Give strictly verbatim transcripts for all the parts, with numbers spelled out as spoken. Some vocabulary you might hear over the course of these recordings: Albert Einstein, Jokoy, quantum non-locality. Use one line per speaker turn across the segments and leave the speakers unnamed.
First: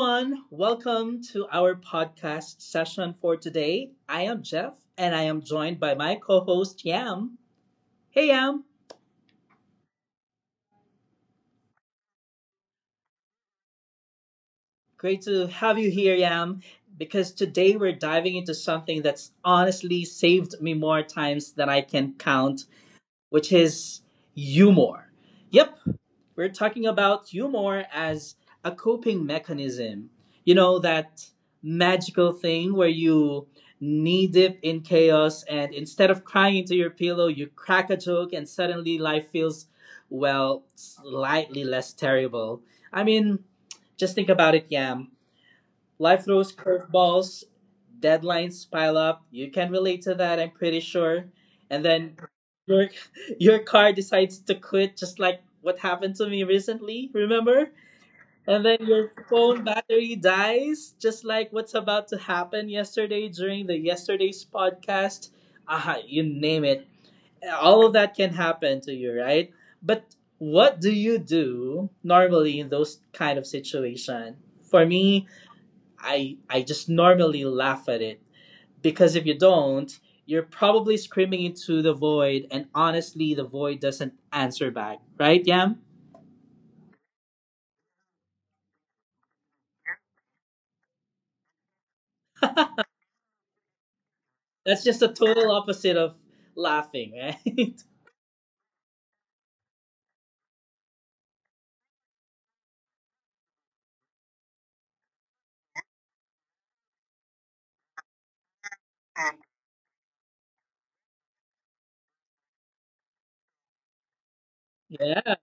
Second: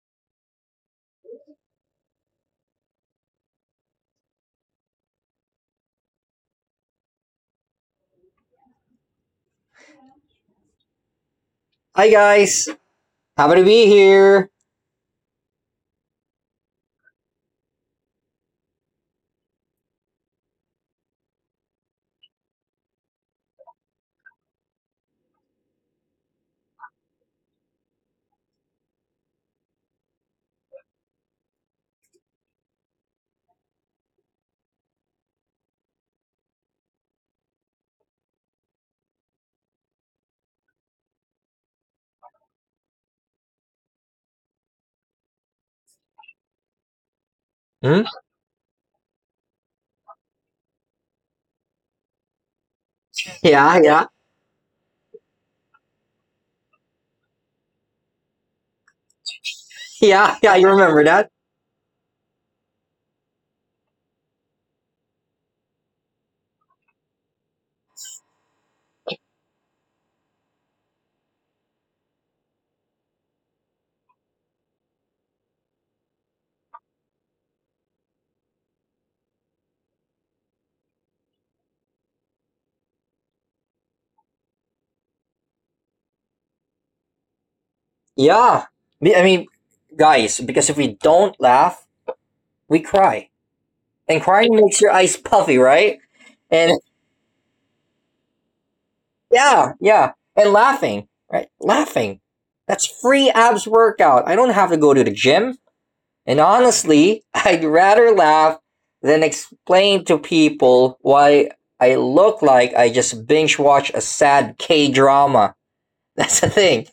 everyone, welcome to our podcast session for today. I am Jeff and I am joined by my co host Yam. Hey Yam,
Hi guys, happy to be here.
great to have you here, Yam, because today we're diving into something that's honestly saved me more times than I can count, which is humor. Yep, we're talking about humor as a coping mechanism. You know, that magical thing where you knee dip in chaos and instead of crying into your pillow, you crack a joke and suddenly life feels, well, slightly less terrible. I mean, just think about it, Yam. Life
Hmm?
throws curveballs, deadlines pile up. You can relate to that, I'm pretty sure. And then
Yeah, yeah,
your your car decides to quit just like what happened to me recently, remember? And then
yeah, yeah.
your
You remember
phone
that?
battery dies, just like what's about to happen yesterday during the yesterday's podcast. Ah, you name it. All of that can happen to you, right? But what do you do normally in those kind of situation? For me, I I just normally laugh at it because if you don't, you're probably screaming into the void, and honestly, the void doesn't answer back, right, Yam?
Yeah. Me- I mean, guys, because if we don't laugh, we cry, and crying makes your eyes puffy, right?
That's just the
And
total opposite of laughing, right?
yeah, yeah, and laughing, right? Laughing. That's free abs workout. I don't have to go to the gym. And honestly, I'd rather laugh than explain to people why I look like I just binge watch a sad K drama. That's the
Yeah,
thing.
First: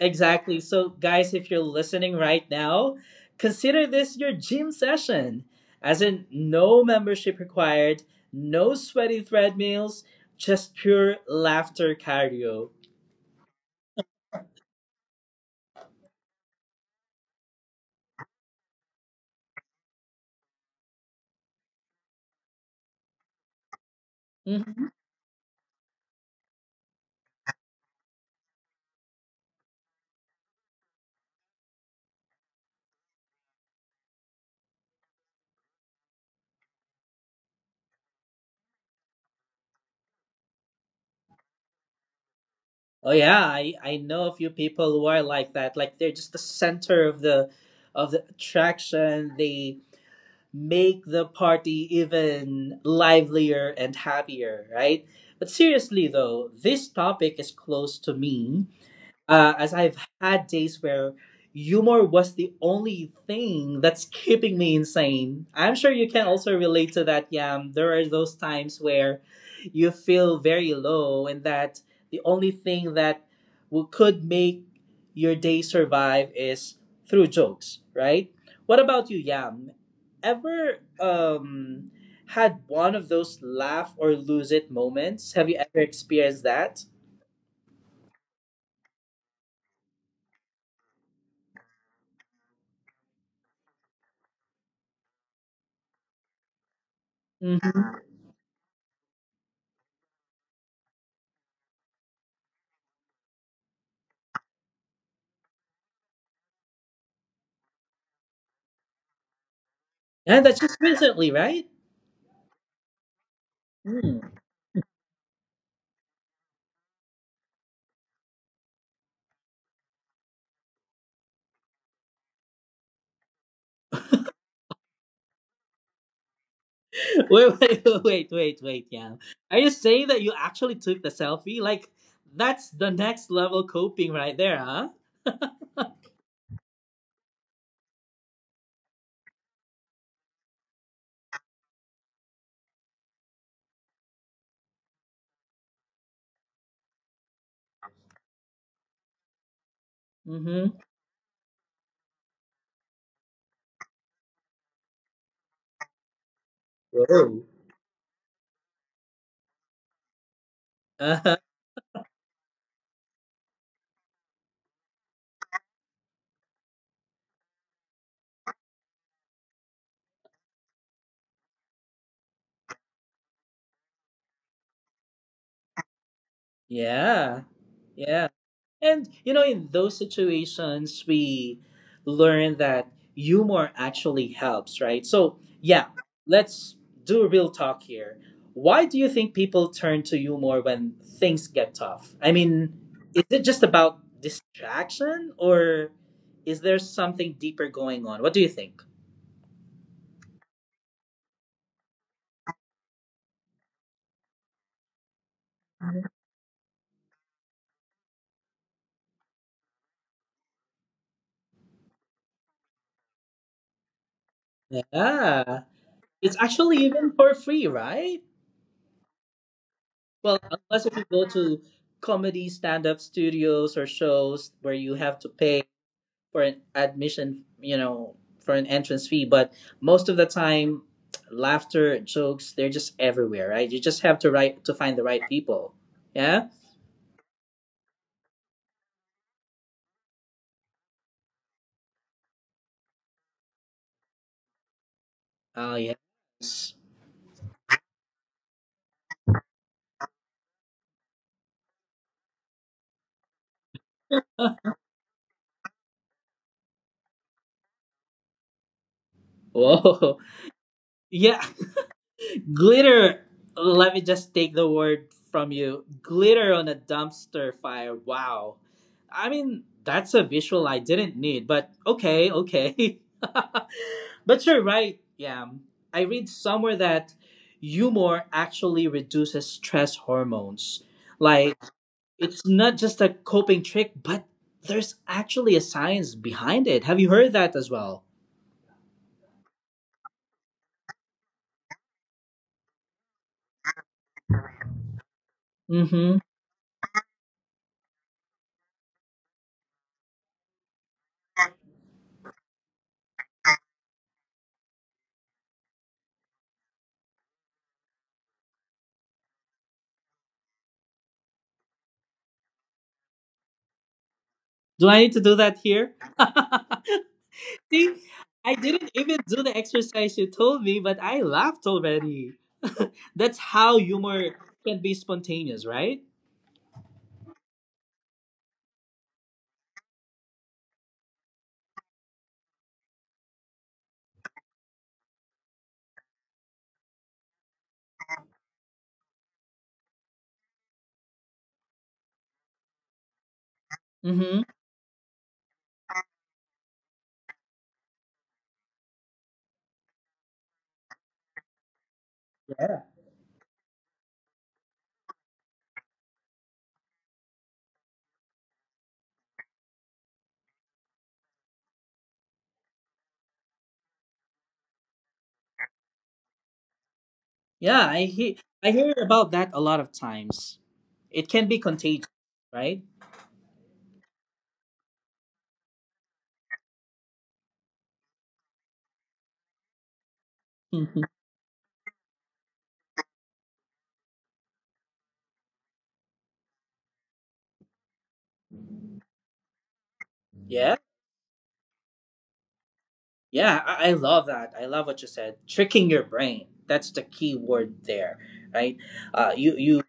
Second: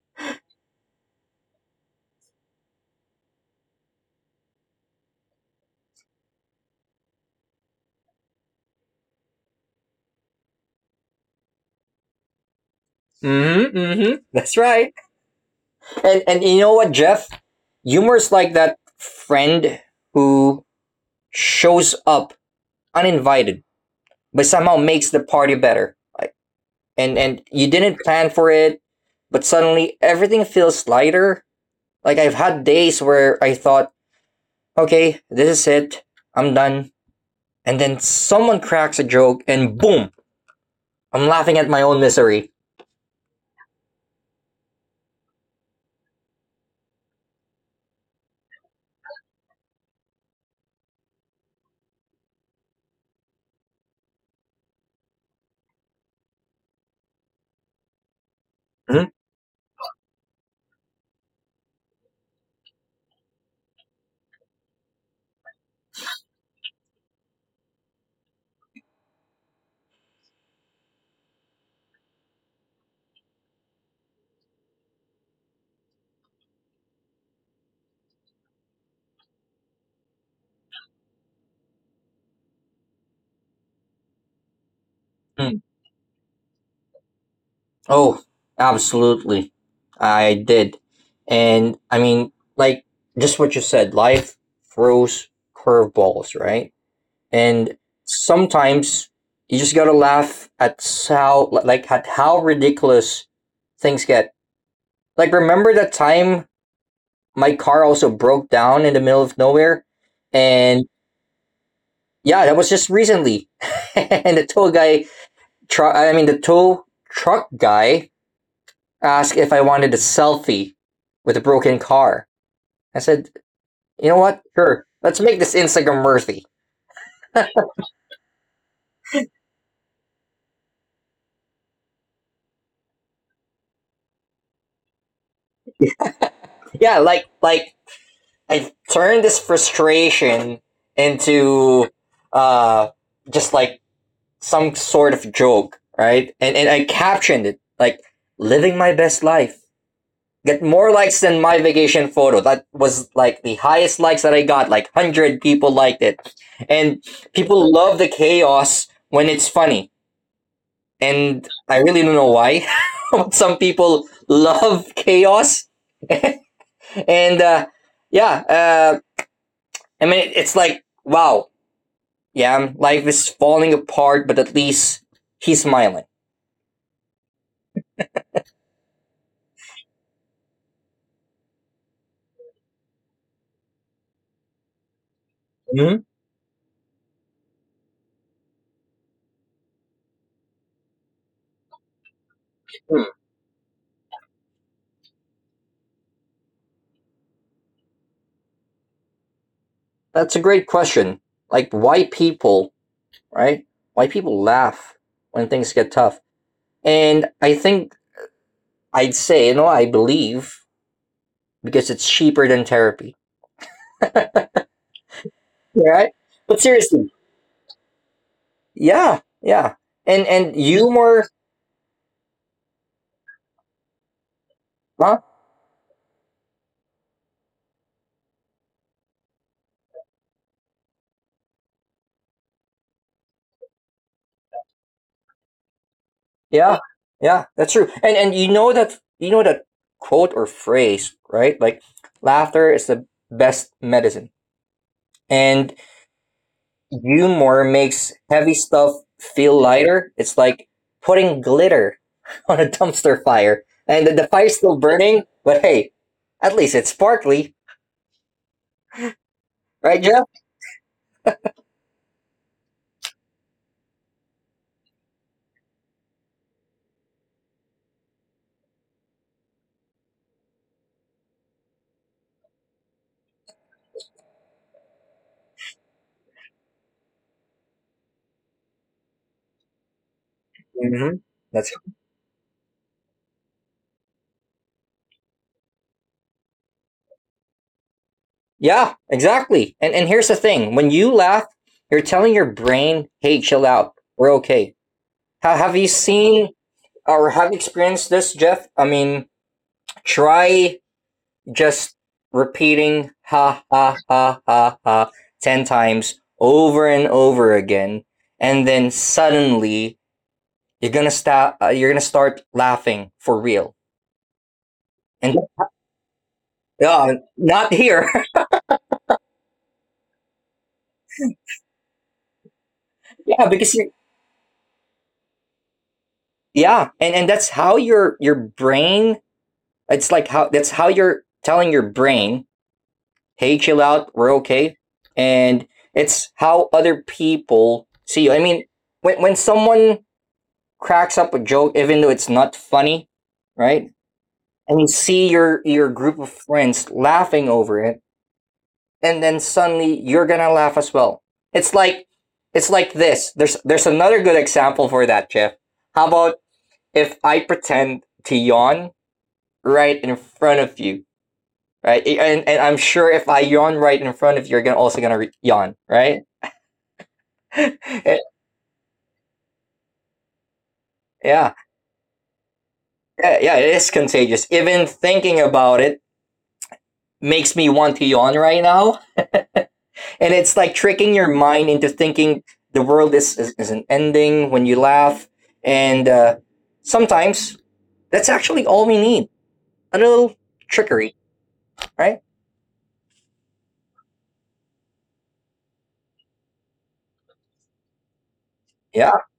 exactly. So, guys, if you're listening right now, consider this your gym session. As in, no membership required, no sweaty treadmills, just pure laughter cardio.
Mm-hmm. Mm-hmm. That's right. And and you know what, Jeff? Humor is like that friend who shows up uninvited, but somehow
Mhm.
makes the party better. Like, and and you didn't plan for it, but suddenly everything feels lighter. Like I've had days where I thought, okay, this is it, I'm done, and then someone cracks a joke, and boom, I'm laughing at my own misery.
Oh yeah, I I know a few people who are like that. Like they're just the center of the of the attraction. They make the party even livelier and happier, right? But seriously though, this topic is close to me
Mm.
uh, as I've had days where humor was the only thing that's keeping me insane. I'm sure you can also relate to that, Yam. There are those times where you feel very low, and that the only thing that will, could make your day survive is through jokes, right? What about you, Yam? Ever um, had one of those laugh or lose it moments? Have you ever experienced that?
Oh, absolutely. I did. And I mean, like, just what you said, life throws curveballs, right? And sometimes you just gotta laugh at how, like, at how ridiculous things get. Like, remember that time my car also broke down in the middle of nowhere?
And that's just
And
recently, right?
yeah, that was just recently.
Hmm.
And the tow guy, tru- I mean, the tow truck guy asked if I wanted a selfie with a broken car. I said, you know what? Sure. Let's make this Instagram worthy.
Wait, wait, wait, wait, wait, yeah. Are you saying that you actually took the selfie? Like, that's the next level coping right there, huh?
Yeah, like like I turned this frustration into uh just like some sort of joke, right? And and I captioned it like living my best life. Get
Mm-hmm.
more likes than my vacation photo. That was like the highest likes that I got. Like one hundred people liked it. And
Whoa.
people love the chaos when it's funny.
Uh-huh.
And I really don't know why. But some people love chaos, and uh, yeah, uh, I mean, it's like wow, yeah, life is falling apart, but at least he's smiling.
Yeah. Yeah. And you know, in those situations, we learn that humor actually helps, right? So, yeah,
Mhm.
let's do real talk here. Why do you think people turn to humor when things get tough? I mean, is it just about distraction or is there something deeper going on? What do you think?
That's a great question. Like why people, right? Why people laugh when things get tough, and I think I'd say, you know, I believe because it's cheaper than therapy,
Yeah,
right?
it's
But
actually
seriously,
even for free, right?
yeah, yeah, and
Well,
and
unless if you
humor,
go to comedy stand up studios or shows where you have
huh?
to pay for an admission, you know, for an entrance fee, but most of the time, laughter, jokes, they're just everywhere, right? You just have to write to find the right people. Yeah.
Yeah, yeah, that's true. And and you know that you know that quote or phrase, right? Like laughter is the best medicine.
Oh
And
yes.
humor makes heavy stuff feel lighter. It's like putting glitter on a dumpster fire. And the, the fire's still burning, but hey, at least it's sparkly,
Whoa.
right, Jeff?
Yeah. Glitter, let me just take the word from you. Glitter on a dumpster fire. Wow. I mean, that's a visual I didn't need, but okay, okay. But you're right, Yam. I read somewhere that humor actually reduces stress hormones. Like,
Hmm That's
it's not just a coping trick, but there's actually a science behind it. Have you heard that as well?
Yeah, exactly. And and here's the thing: when you laugh, you're telling your brain, "Hey, chill out. We're okay."
Mm
Ha-
hmm.
have you seen or have you experienced this, Jeff? I mean, try just repeating ha ha ha ha ha ten times over and over again and then suddenly you're going to stop uh, you're going to start laughing for real.
Do I need to do that
And
here?
uh,
See,
not
I
here.
didn't even do the exercise you told me, but I laughed already. That's how
Yeah, because
humor
you
can be spontaneous, right?
yeah, and and that's how your your brain, it's like how that's how you're telling your brain, hey, chill out, we're okay. And it's how other people see you. I mean, when, when someone cracks up a joke, even though it's not funny,
Mm-hmm.
right? And you see your, your group of friends laughing over it, and then suddenly you're gonna laugh as well. It's like
Yeah.
it's like this. There's there's another good example for that, Jeff. How about if I pretend to yawn right in front of you, right? And and I'm sure if I yawn right in front of you, you're gonna also gonna re- yawn, right?
Yeah, I hear I
Eh,
hear about that a lot of times. It can be
yeah,
contagious, right?
yeah, yeah, it is contagious. Even thinking about it makes me want to yawn right now. And
Mhm.
it's like tricking your mind into thinking the world is, is, is an ending when you laugh. And uh, sometimes that's actually all we need, a
Yeah.
little trickery, right?
Yeah, I, I love that. I love what you said. Tricking your brain. That's the key word there, right? Uh, you
Yeah.
you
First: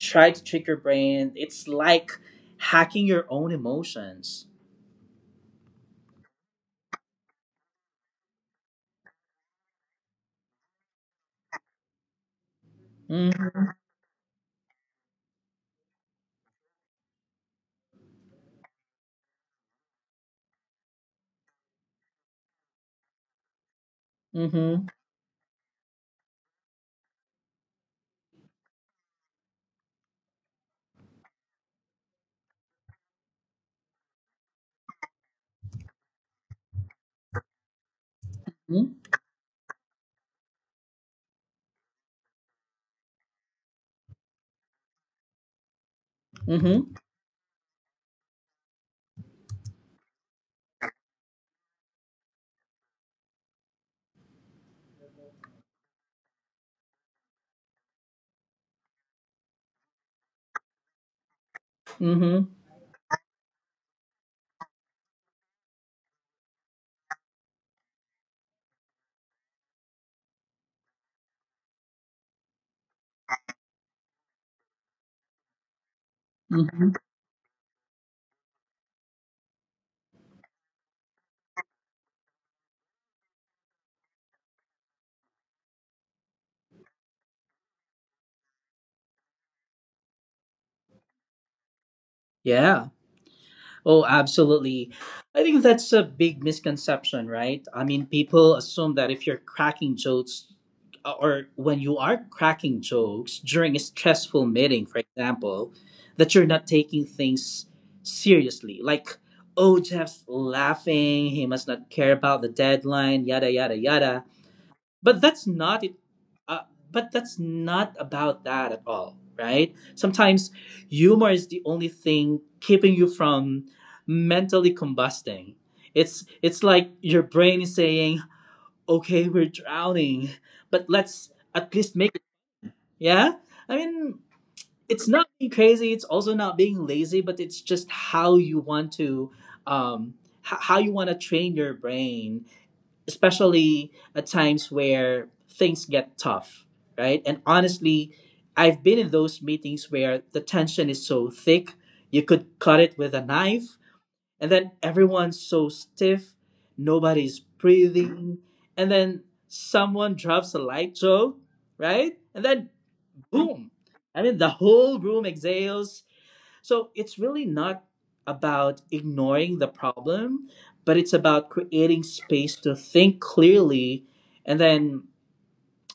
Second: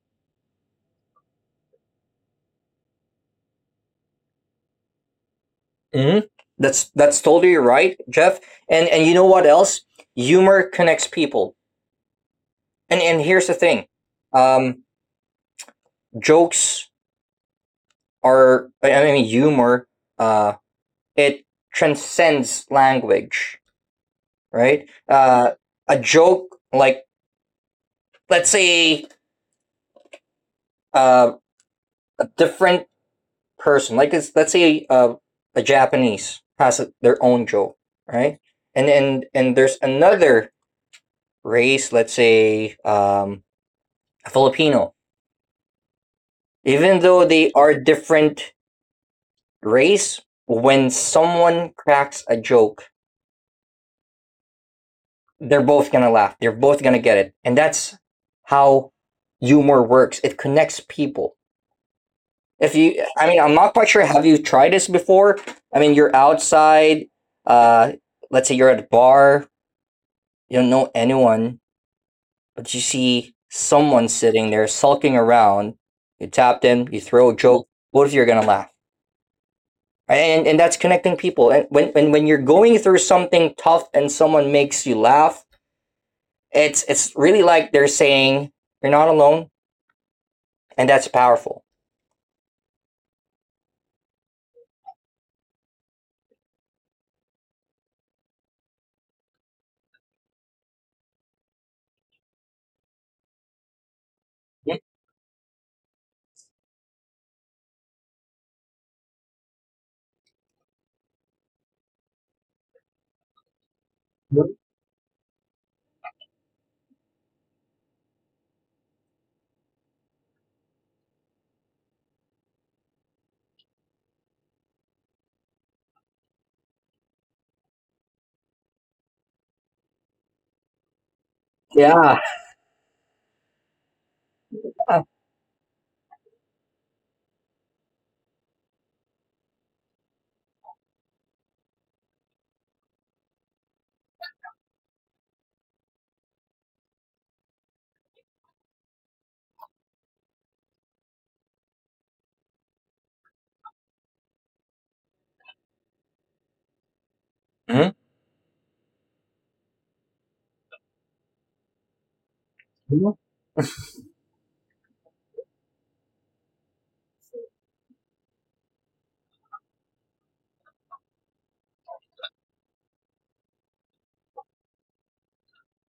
try to trick your brain. It's like hacking your own emotions.
hmm That's that's totally right, Jeff. And and you know what else? Humor connects people. And and here's the thing, um, jokes are I mean humor uh, it transcends language,
Mm-hmm.
right? Uh, a joke, like let's say uh, a different person, like it's, let's say uh, a Japanese has a, their own joke, right? And and and there's another race, let's say um, a Filipino.
Mm-hmm.
Even though they are different race, when someone cracks a joke, they're both gonna laugh. They're both gonna get it, and that's how humor works. It connects people.
Mm-hmm.
If you, I mean, I'm not quite sure. Have you tried this before? I mean, you're outside. Uh, let's say you're at a bar. You don't know anyone, but you see someone sitting there sulking around. You tap them.
Mm-hmm.
You throw a joke. Both of you are gonna laugh, right? and and that's connecting people. And when when when you're going through something tough and someone makes you laugh, it's it's really like they're saying you're not alone, and that's powerful.
Yeah. Oh, absolutely. I think that's a big misconception, right? I mean, people assume that if you're cracking jokes uh, or when you are cracking jokes during a stressful
Yeah.
meeting, for example, that you're not taking things seriously. Like, oh, Jeff's laughing. He must not care about the deadline, yada, yada, yada. But that's not it uh, but that's not about that at all, right? Sometimes humor is the only thing keeping you from mentally combusting. It's it's like your brain is saying, okay, we're drowning, but let's at least make it, yeah, I mean, it's not being crazy, it's also not being lazy, but it's just how you want to um h- how you want to train your brain, especially at times where things get tough, right? And honestly, I've been in those meetings where the tension is so thick, you could cut it with a knife, and then everyone's so stiff, nobody's breathing, and then someone drops a light joke, right? And then
Mhm.
boom. I mean, the whole room exhales, so it's really not about ignoring the problem, but it's about creating space to think clearly. And then,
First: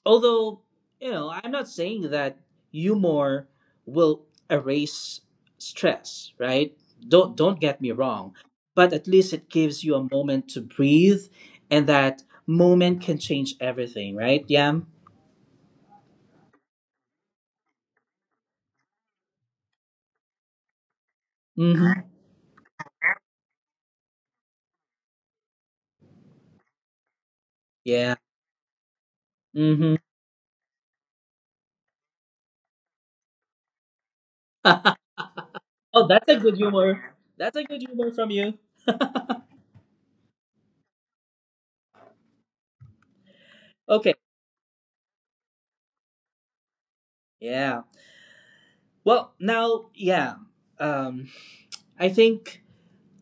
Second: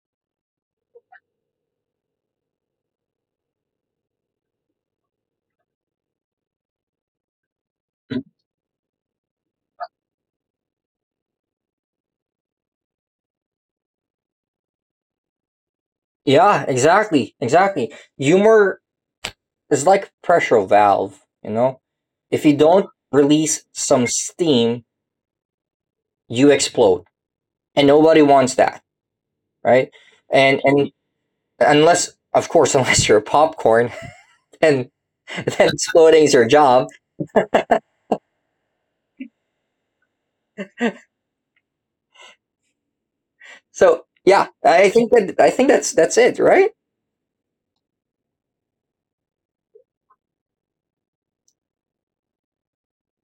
although, you know, I'm not saying that humor will erase stress, right? Don't don't get me wrong, but at least it gives you a moment to breathe and that moment can change everything, right, Yam?
Yeah, exactly. Exactly. Humor is like pressure valve, you know?
Mhm.
If you don't release some steam, you explode. And
Yeah.
nobody wants that, right?
Mhm.
And and unless of course unless you're popcorn and then
Oh,
exploding
that's
is
a
your
good
job.
humor. That's a good humor from you.
So
Okay.
yeah, I think that I think that's that's it, right?
Yeah. Well, now, yeah. Um, I think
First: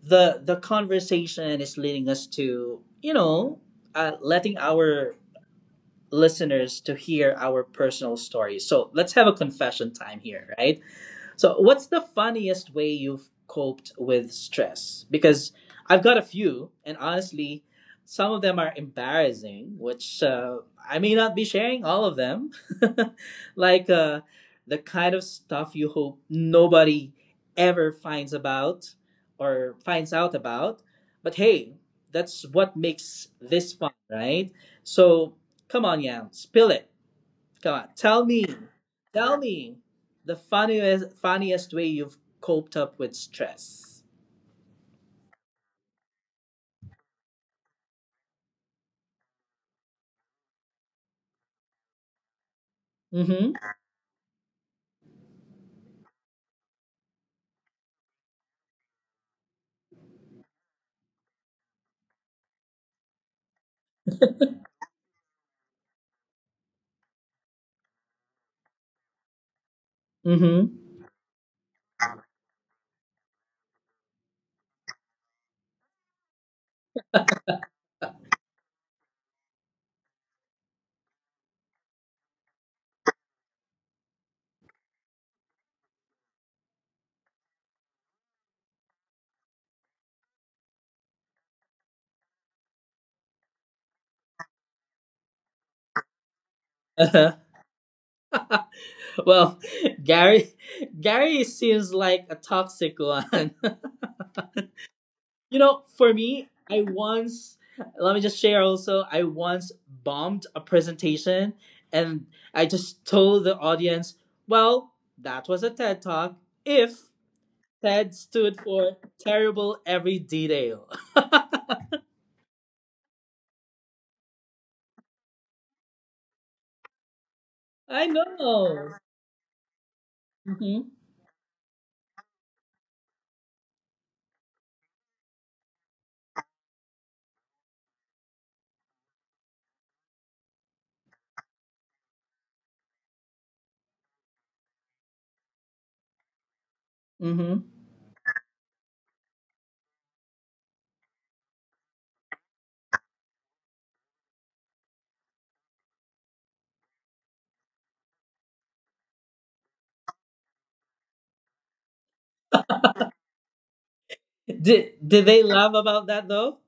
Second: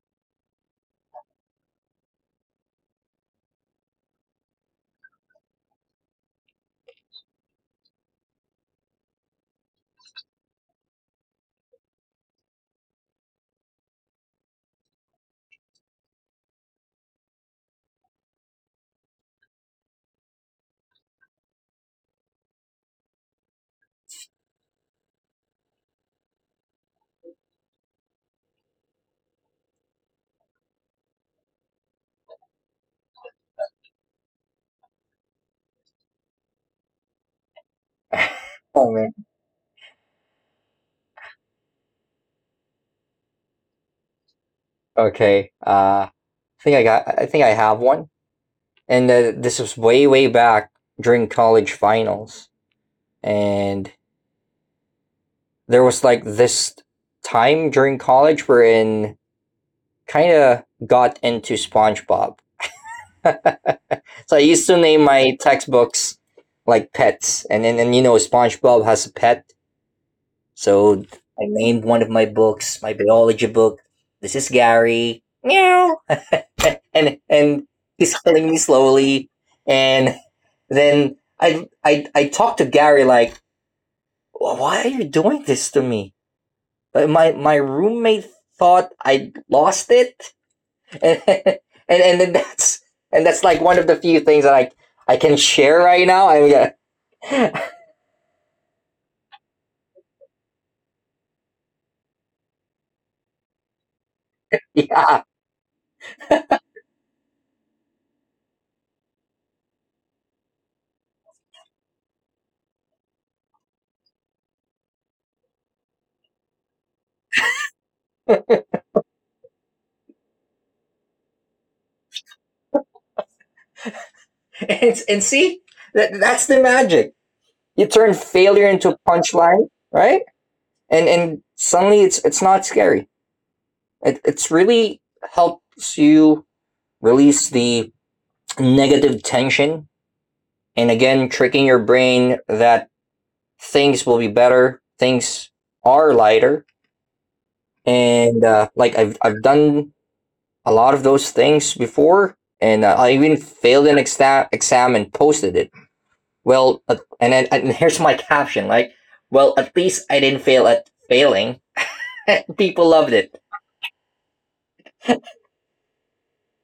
the the conversation is leading us to, you know, uh, letting our listeners to hear our personal stories. So let's have a confession time here, right? So, what's the funniest way you've coped with stress? Because I've got a few, and honestly, some of them are embarrassing, which uh, I may not be sharing all of them. Like uh, the kind of stuff you hope nobody ever finds about or finds out about. But hey, that's what makes this fun, right? So, come on, Yam, spill it. Come on, tell me,
Oh man.
tell me the funniest funniest way you've coped up with stress.
Okay. Uh I think I got I think I have one. And uh, this was way way back during college finals,
Mm-hmm.
and there was like this time during college wherein kind of got into SpongeBob. So I used to name my textbooks like pets, and then and and, you know, SpongeBob has a pet,
Mm-hmm.
so I named one of my books, my biology book, this is Gary meow, and and he's killing me slowly. And then I, I I talked to Gary like, why are you doing this to me? But my my roommate thought I lost it, and and and then that's and that's like one of the few things that I I can share right now. I mean,
Uh-huh. Well, Gary, Gary seems like a toxic one.
yeah,
You know, for me, I once let me just share also. I once bombed a presentation, and I just told the audience, "Well, that was a TED talk. If TED stood for terrible every detail."
and and see, that that's the magic. You
I
turn failure into
know.
a punchline, right?
Hmm.
And and suddenly it's it's not scary. It it's really helps you release the negative tension, and again tricking your brain that things will be better. Things are lighter,
Hmm.
and uh, like I've I've done a lot of those things before, and uh, I even failed an exam exam and posted it. Well, uh, and then and here's my caption like, well, at least I didn't fail at failing. People loved it.
Did did they laugh about that though?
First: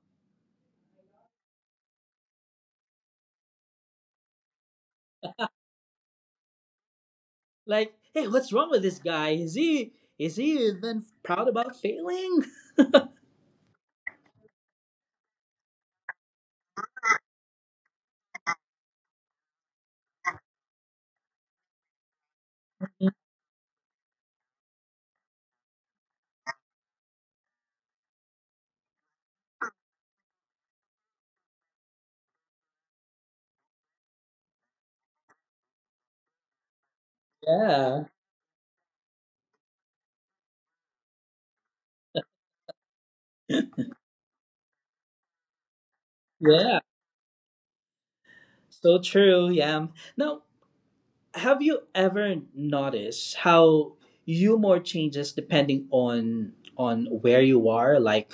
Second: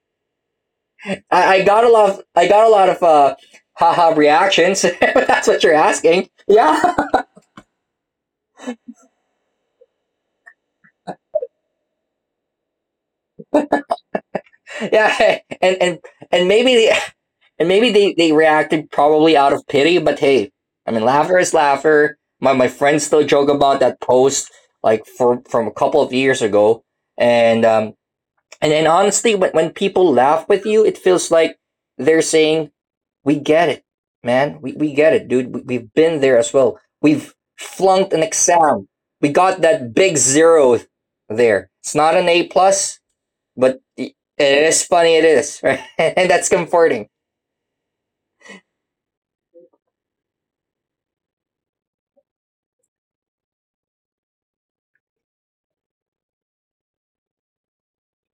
I, I got a lot. Of, I got a lot of uh, haha reactions. That's what you're asking. Yeah,
Like, hey, what's wrong with this guy? Is he is he even proud about failing?
yeah, and and and maybe And maybe they, they reacted probably out of pity, but hey, I mean, Laffer is Laffer. My, my friends still joke about that post, like, for, from a couple of years ago. And, um, and, and honestly, when, when people laugh with you, it feels like they're saying, we get it, man. We, we get it, dude. We, we've been there as well. We've
Yeah.
flunked an exam. We got that big zero there. It's not an A plus, but it is funny. It is, right? And that's
Yeah.
comforting.
So true, yeah. Now, have you ever noticed how humor changes depending on on where you are? Like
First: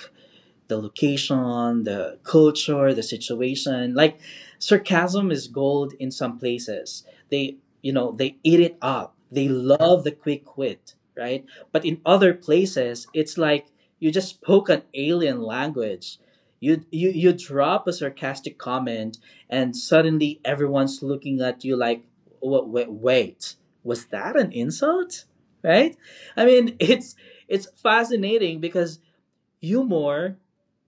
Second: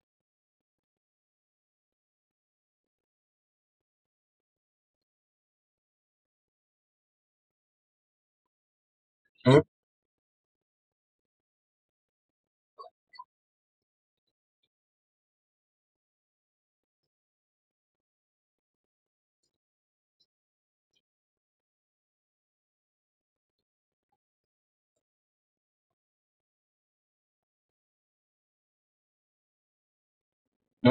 the location, the culture, the situation. Like sarcasm is gold in some places. They, you know, they eat it up. They
Mm-hmm.
love the quick wit, right? But in other places, it's like you just spoke an alien language. You, you you drop a sarcastic comment and suddenly everyone's looking at you like, "Wa- wa- wait, was that an insult, right? I mean, it's it's fascinating because humor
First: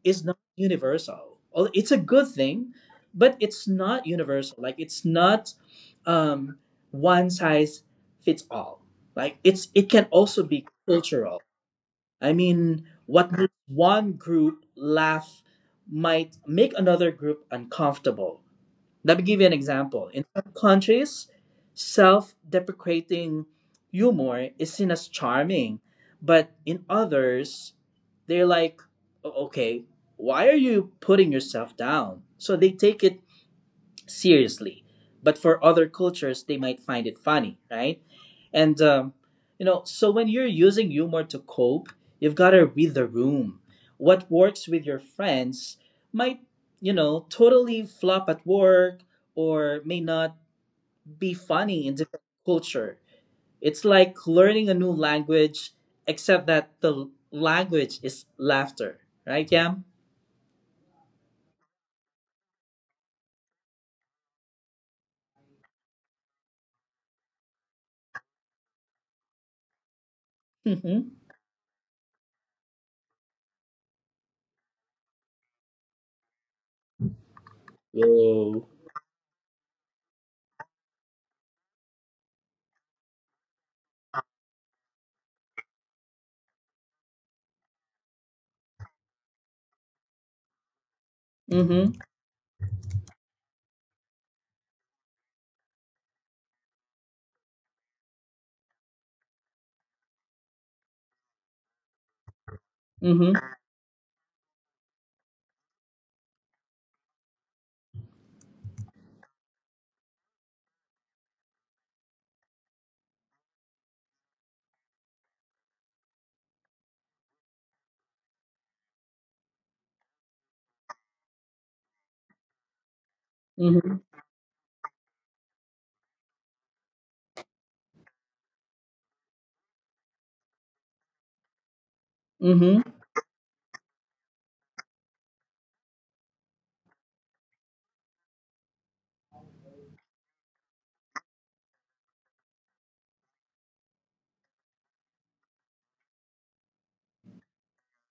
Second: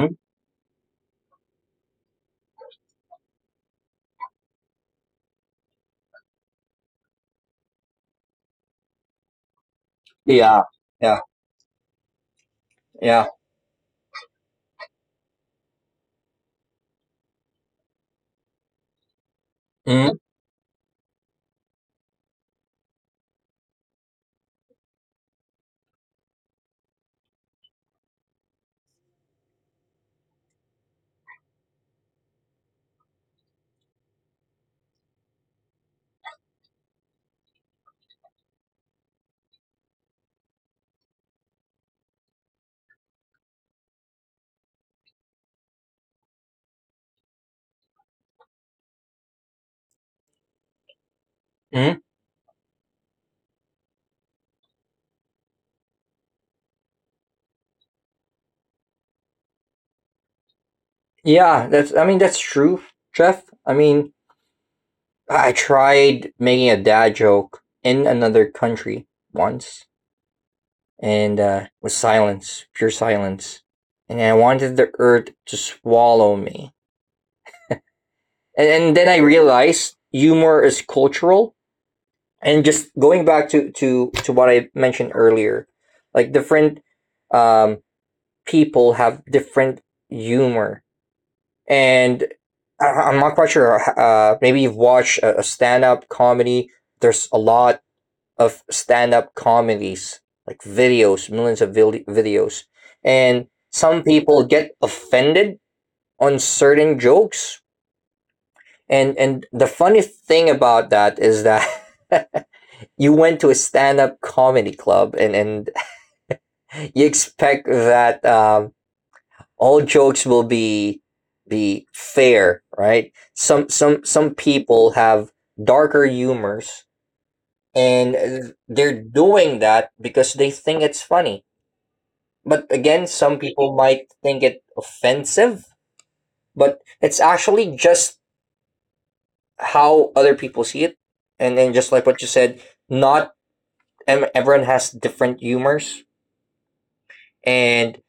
is not universal. Well, it's a good thing, but it's not universal. Like it's not um, one size fits all. Like it's it can also
Yeah,
be
yeah,
cultural. I mean,
yeah.
what makes one group laugh might make another group uncomfortable. Let me give you an example.
Mm-hmm.
In some countries, self deprecating humor is seen as charming, but in others, they're like, "O- okay, why are you putting yourself down?" So they take it seriously. But for other cultures, they might find it funny, right? And, um, you know, so when you're using humor to cope, you've got to read the room. What works with your friends might, you know, totally flop at work or may not be funny in
mm-hmm.
different culture. It's like learning a new language, except that the l- language is laughter, right, Yam?
Yeah, that's I mean that's true, Jeff. I mean, I tried making a dad joke in another country once,
Mm-hmm.
and uh was silence, pure silence. And I wanted the earth to swallow me.
Whoa.
And and then I realized humor is cultural. And just going back to to to what I mentioned earlier, like different um people have different humor.
Mm-hmm.
And I, I'm not quite sure. Uh, uh, maybe you've watched a, a stand-up comedy. There's a lot of stand-up comedies, like videos, millions of vil- videos,
Mm-hmm.
and some people get offended on certain jokes. And and the funny thing about that is that you went to a stand-up comedy club and and you expect that um, all jokes will be be fair, right? Some
Mm-hmm.
some some people have darker humors, and uh, they're doing that because they think it's funny. But
Mm-hmm.
again, some people might think it offensive, but it's actually just how other people see it. And then just like what you said, not em- everyone has different humors, and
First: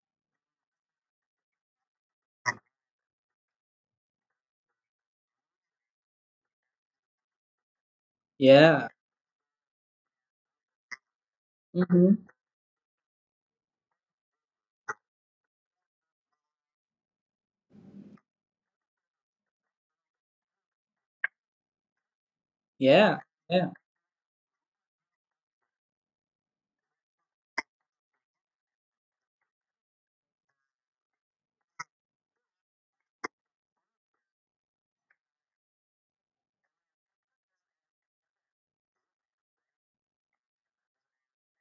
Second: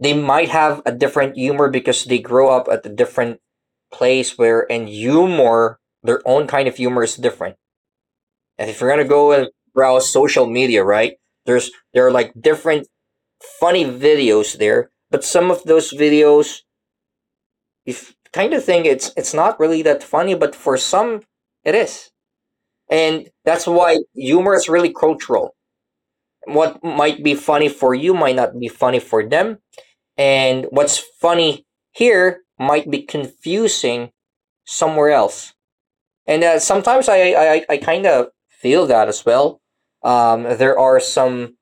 they might have a different humor because they grow up at a different place where, and humor, their own kind of humor is different. And if
Yeah.
you're gonna go and browse social media, right, there's there are
Mhm.
like different funny videos there, but some of those videos, you kind of think it's it's not really that funny, but for some it is.
Yeah.
And that's
Yeah.
why humor is really cultural. What might be funny for you might not be funny for them. And what's funny here might be confusing somewhere else. And uh, sometimes I, I, I kind of feel that as well. Um, there are some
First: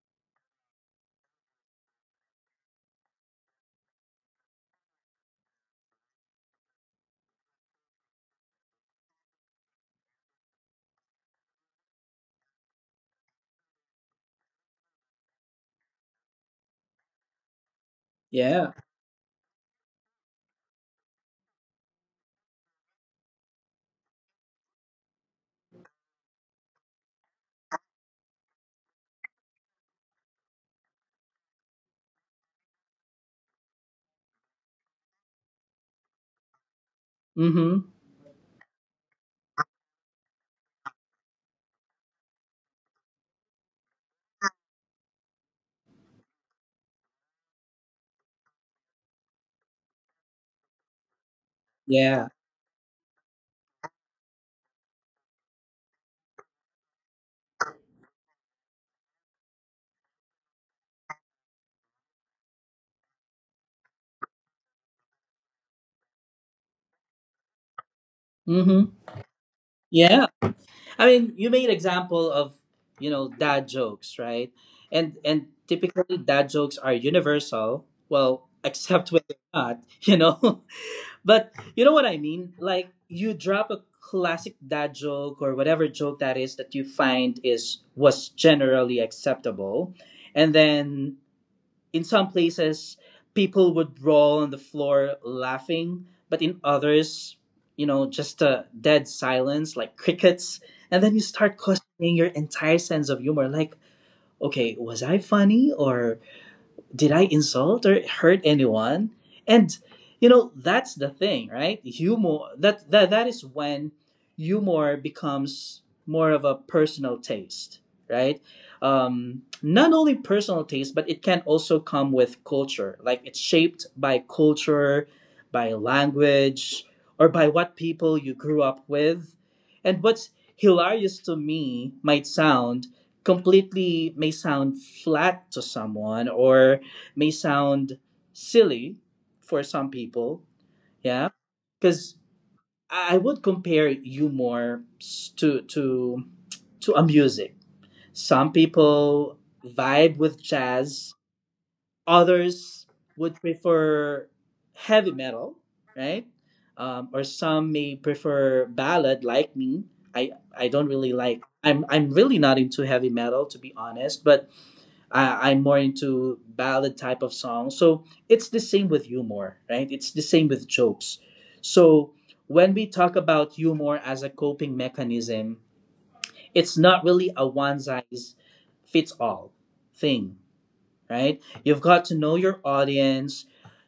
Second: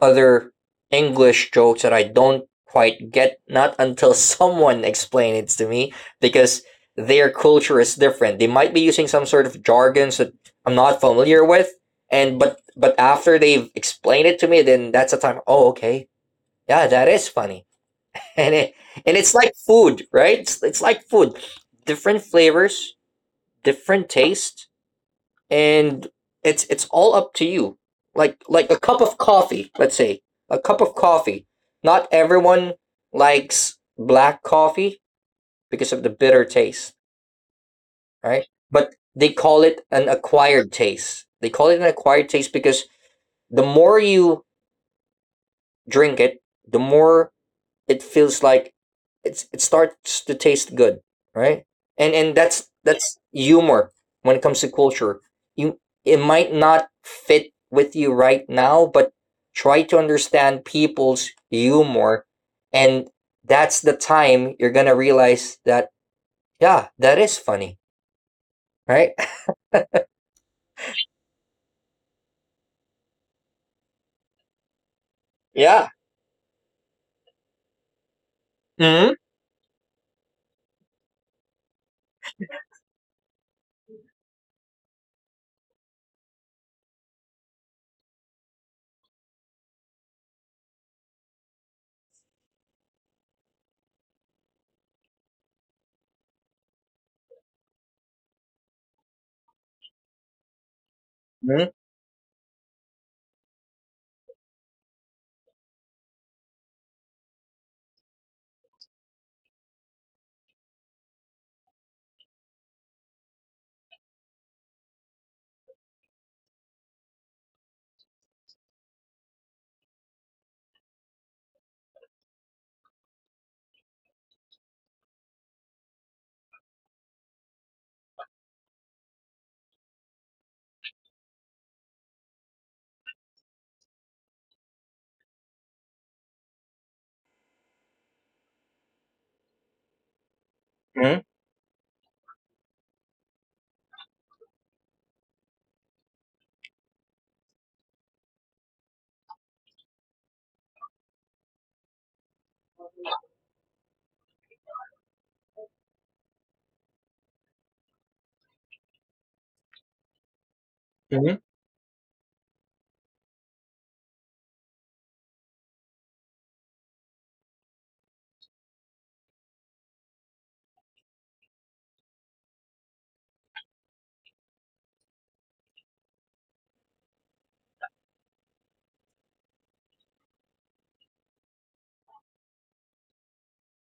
other English jokes that I don't quite get, not until someone explains it to me, because their culture is different. They might be using some sort of jargons that I'm not familiar with, and but but after they've explained it to me, then that's the time. Oh, okay, yeah, that is funny. and
Yeah.
it and it's like food, right? It's, it's like food, different flavors, different taste, and it's it's all up to you. Like like a cup of coffee, let's say a cup of coffee. Not everyone likes black coffee because of the bitter taste,
Mhm.
right? But they call it an acquired taste. They call it an acquired taste because the more you drink it, the more it feels like it's it starts to taste good, right? And
Yeah.
and that's that's humor when it comes to culture. You it might not fit with you right now, but try to understand people's humor and that's the time you're gonna realize that yeah, that is funny,
Mhm.
right?
Yeah. I mean, you made example of, you know, dad jokes, right? And and
Yeah.
typically dad jokes are universal, well, except
Mm-hmm.
when they're not, you know. But you know what I mean? Like you drop a classic dad joke or whatever joke that is that you find is was generally acceptable and then in some places, people would roll on the floor laughing, but in others, you know, just a dead silence like crickets. And then you start questioning your entire sense of humor like, okay, was I funny or did I insult or hurt anyone? And you know, that's the thing, right? Humor that that, that is when humor becomes more of a personal taste, right? Um, not only personal taste, but it can also come with culture. Like it's shaped by culture, by language, or by what people you grew up with. And what's hilarious to me might sound completely may sound flat to someone or may sound silly for some people.
hmm
Yeah, because I would compare humor s- to to to a music. Some people vibe with jazz. Others would prefer heavy metal, right? Um, or some may prefer ballad, like me. I I don't really
hmm
like. I'm I'm really not into heavy metal to be honest, but I, I'm more into ballad type of songs. So it's the same with humor, right? It's the same with jokes. So when we talk about humor as a coping mechanism, it's not really a one size fits all thing, right? You've got to know your audience,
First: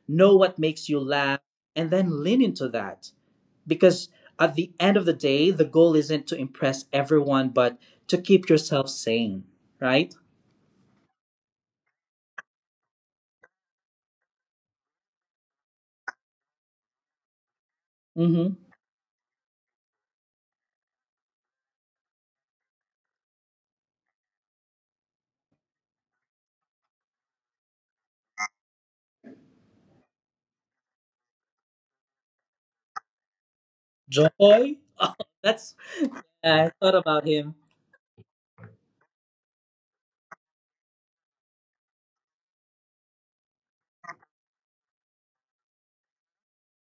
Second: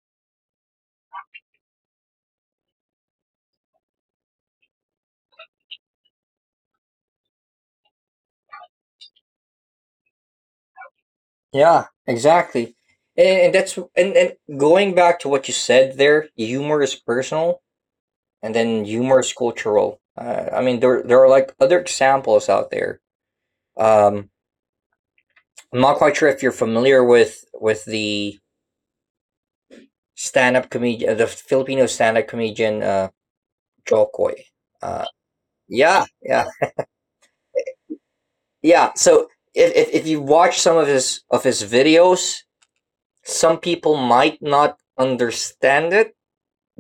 know what makes you laugh, and then lean into that. Because at the end of the day, the goal isn't to impress everyone, but to keep yourself sane, right?
Yeah, exactly. And, and that's and, and going back to what you said there, humor is personal
Mm-hmm.
and then humorous cultural. Uh, I mean, there there are like other examples out there. Um, I'm not quite sure if you're familiar with with the stand up comedian, the Filipino stand up comedian uh,
Joy.
Jokoy. Uh,
Oh, that's
yeah, yeah,
I thought about him.
yeah. So if, if if you watch some of his of his videos, some people might not understand it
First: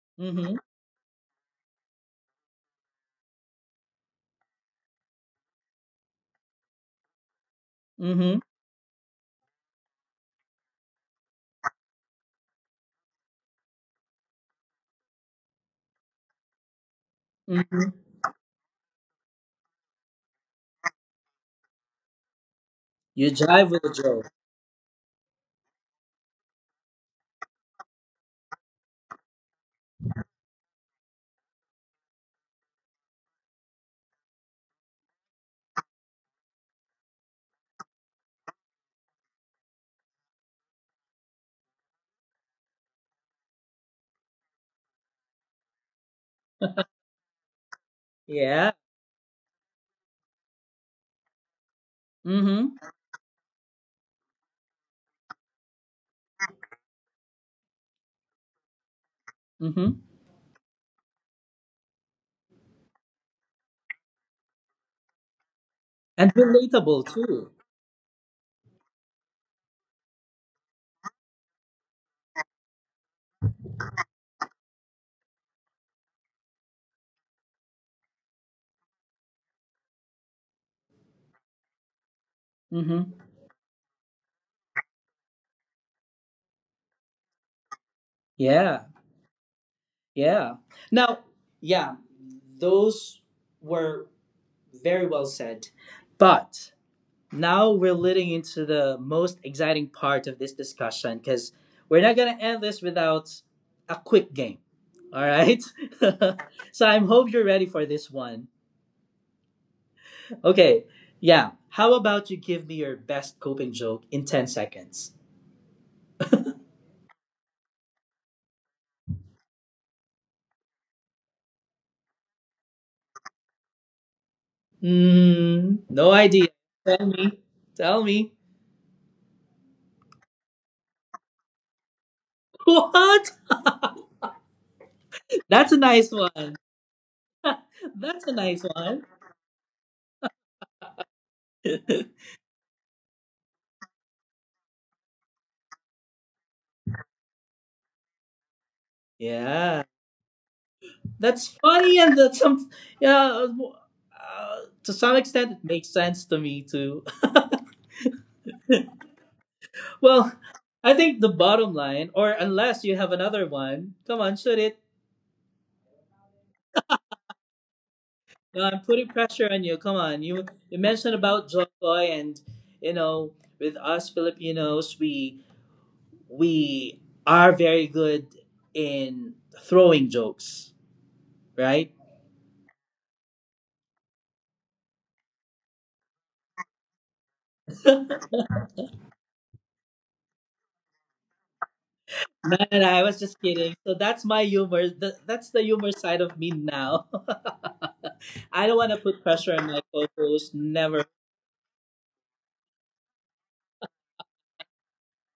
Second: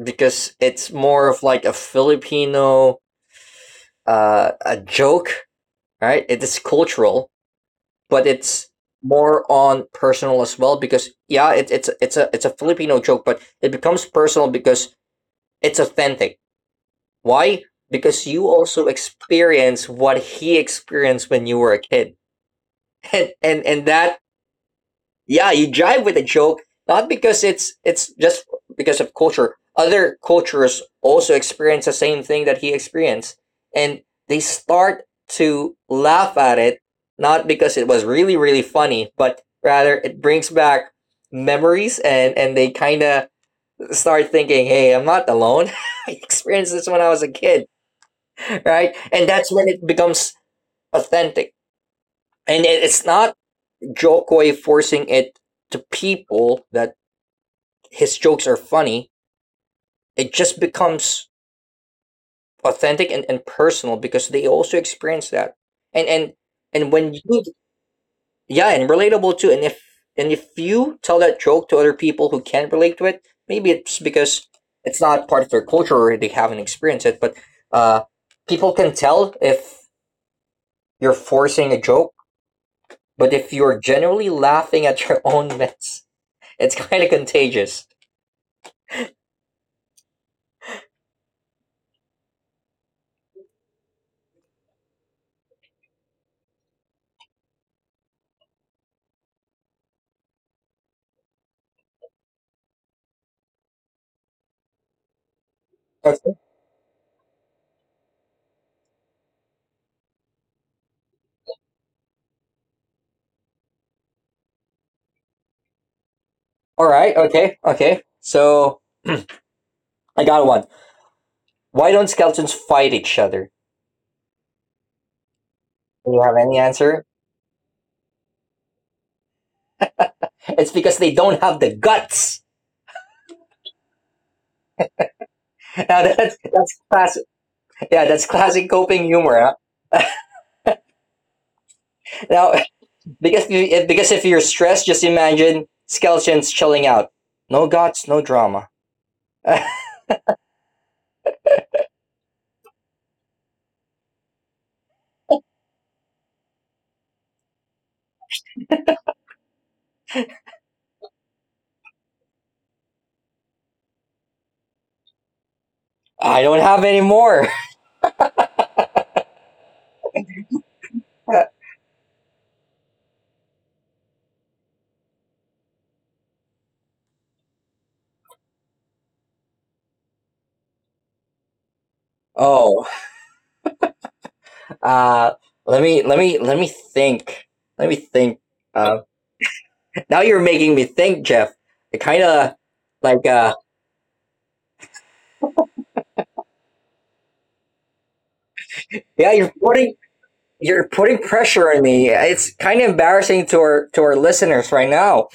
because
Mm-hmm.
it's more of like a Filipino uh, a joke, right? It is cultural but
Mm-hmm.
it's more on personal as well because yeah, it, it's it's a it's a Filipino joke, but it becomes personal because it's authentic. Why?
Mm-hmm.
Because you also experience what he experienced when you were a kid,
You
and and
jive
and
with Joe.
that yeah, you jive with a joke, not because it's it's just because of culture. Other cultures also experience the same thing that he experienced, and they start to laugh at it, not because it was really really funny, but rather it brings back memories and and they kind of start thinking, hey, I'm not alone. I experienced this when I was a kid,
Yeah.
right? And that's when it becomes authentic and
Mm-hmm.
it- it's not jokoi forcing it to people that his jokes are funny,
Mm-hmm.
it just becomes authentic and, and personal because they also experience that. And
And
and and
relatable
when you
too.
yeah, and relatable too. And if and if you tell that joke to other people who can't relate to it, maybe it's because it's not part of their culture or they haven't experienced it. But uh, people can tell if you're forcing a joke,
Mm-hmm.
but if you're genuinely laughing at your own mess, it's kind of contagious.
Yeah. Yeah. Now, yeah, those were very well said. But now we're leading into the most exciting part of this discussion because we're not gonna end this without a quick game. All right.
Okay.
So I hope you're ready for this one. Okay, yeah. How about you give me your best coping joke in ten seconds?
All right. Okay. Okay. So I got one. Why don't skeletons fight each other?
Hmm, no
Do you have
idea.
any
Tell
answer?
me. Tell me.
It's because they don't have the guts.
What? That's a
Now
nice
that's
one.
that's classic. Yeah,
That's
that's
a nice
classic
one.
coping humor. Huh? Now because if, because if you're stressed, just imagine skeletons chilling out. No guts, no drama.
Yeah. That's funny and that's some yeah, uh, to some extent it makes sense to me too. Well, I think the bottom line or unless you have another one, come on, shoot it.
I don't have any more.
No, I'm putting pressure on you. Come on. You you mentioned about Joy and you know, with us Filipinos, we we are very good in throwing jokes, right?
oh, uh, let me let me let me think. Let me think. Uh, now you're making me think, Jeff. It kind of
Man, I was
like
just
uh,
kidding. So that's my humor. Th- That's the humor side of me now. I don't want to put
yeah, you're
pressure on my
putting
co-host.
You're
Never.
putting pressure on me. It's kind of embarrassing to our to our listeners right now.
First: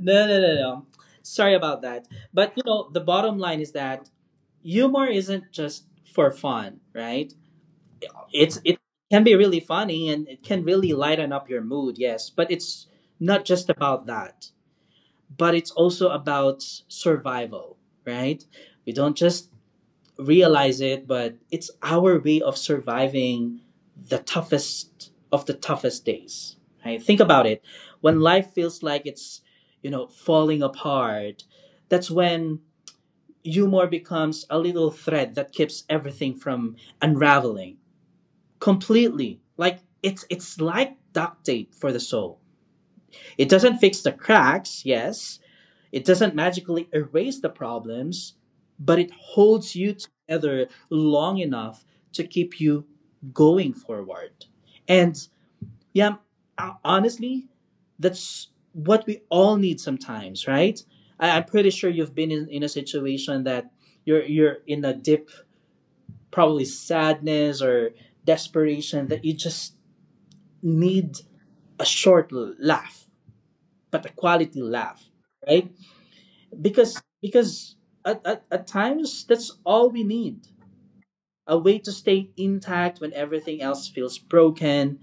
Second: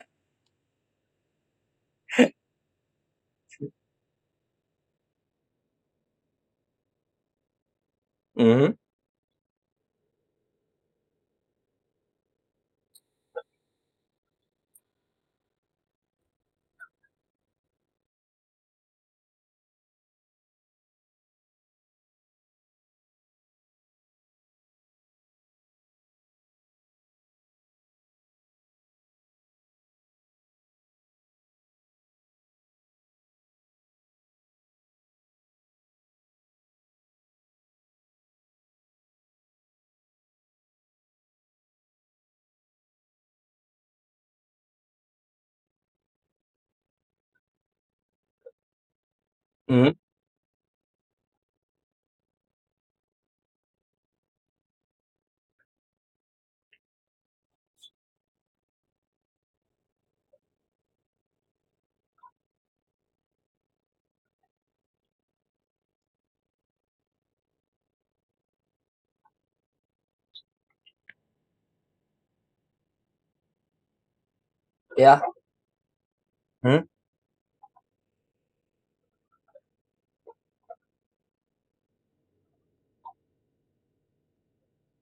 No, no, no, no. Sorry about that. But you know, the bottom line is that humor isn't just for fun, right? It's
Mm-hmm.
it can be really funny and it can really lighten up your mood, yes, but it's not just about that, but it's also about survival, right? We don't just realize it, but it's our way of surviving the toughest of the toughest days, right? Think about it. When life feels like it's, you know, falling apart, that's when humor becomes a little thread that keeps everything from unraveling completely. Like it's it's like duct tape for the soul. It doesn't fix the cracks, yes. It doesn't magically erase the problems, but it holds you
Mm-hmm.
together long enough to keep you going forward. And yeah, uh, honestly, that's what we all need sometimes, right? I, I'm pretty sure you've been in, in a situation that you're you're in a dip, probably sadness or desperation, that you just need a short laugh, but a quality laugh,
Yeah.
right?
Mm-hmm.
Because because at, at, at times that's all we need. A way to stay intact when everything else feels broken.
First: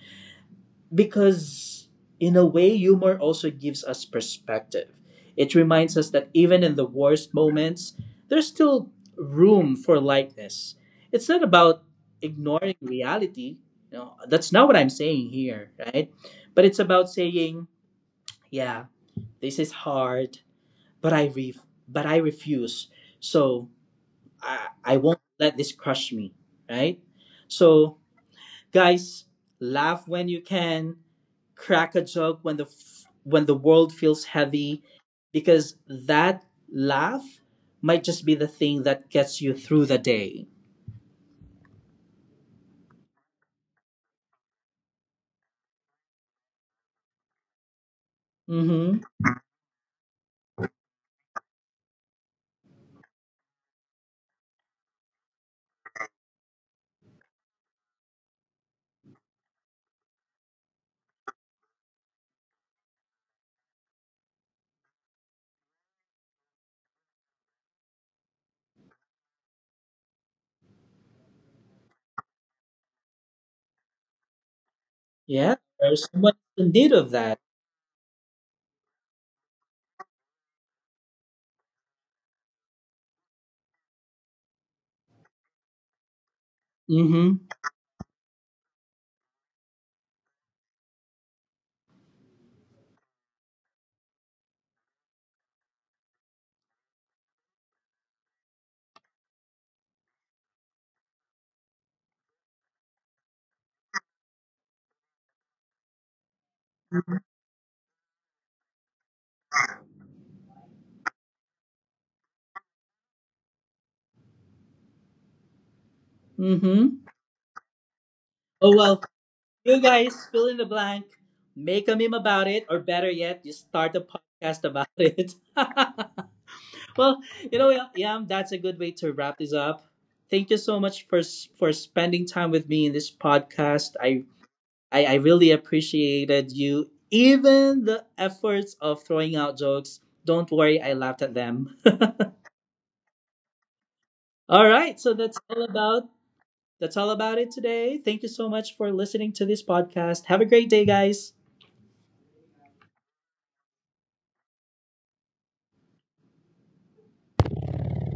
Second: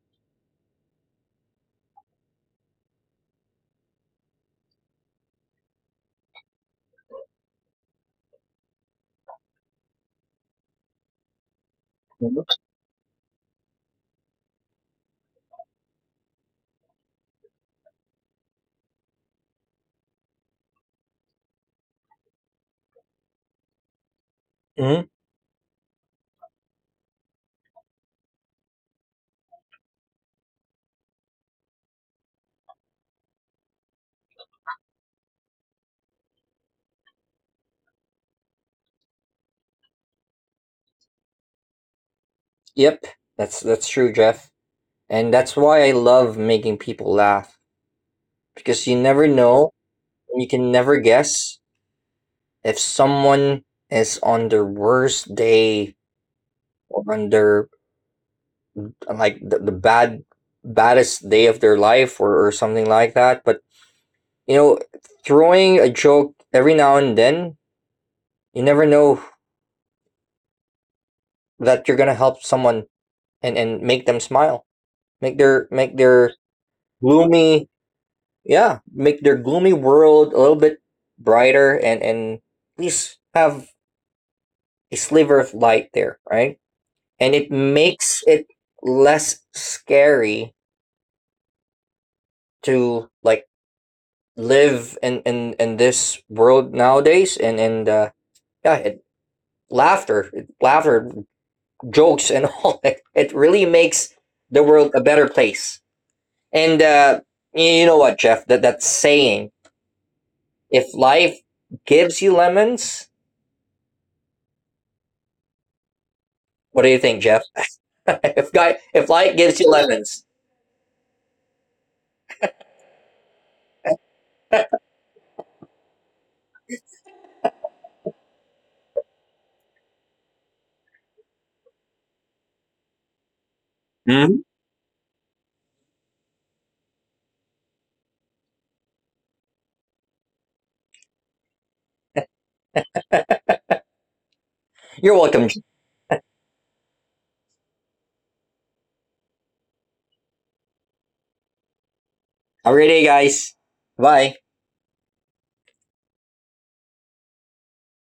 Because in a way, humor also gives us perspective. It reminds us that even in the worst moments, there's still room for lightness. It's not about ignoring reality. You know, that's not what I'm saying here, right? But it's about saying, yeah, this is hard, but I re- but I refuse. So I I
Mm-hmm.
won't let this crush me, right? So guys, laugh when you can, crack a joke when the f- when the world feels heavy, because that laugh might just be the thing that gets you through the day.
Yep. That's that's true, Jeff. And that's why I love making people laugh because you
Mhm.
never know, and you can never guess if someone is on their worst day or on their like the, the bad baddest day of their life or, or something like that. But you know, throwing a joke every now and then, you never know that you're gonna help someone and and make them smile, make
Yeah,
their make
there's so
their
much in need of that.
gloomy yeah, make their gloomy world a little bit brighter and and at least have a sliver of light there, right? And
Mhm.
it makes it less scary to like live in in in this world nowadays and and uh yeah it, laughter laughter jokes and all it, it really makes the world a better place. And uh, you know what, Jeff? That that saying, if life gives you lemons, what do you
Mhm.
think, Jeff? if
Oh
guy,
well,
if life gives you
you
lemons,
guys fill in the blank, make a meme about it, or better yet, just start a podcast about it. Well, you know, Yam, that's a good way to wrap this up. Thank you so much for for spending time with me in this podcast. I
mhm.
I, I really appreciated you, even the efforts of throwing out jokes. Don't worry, I laughed at them. All right, so
You're
that's
welcome.
all about that's all about it today. Thank you so much for listening to this podcast. Have a great day, guys.
Have a great day, guys. Bye.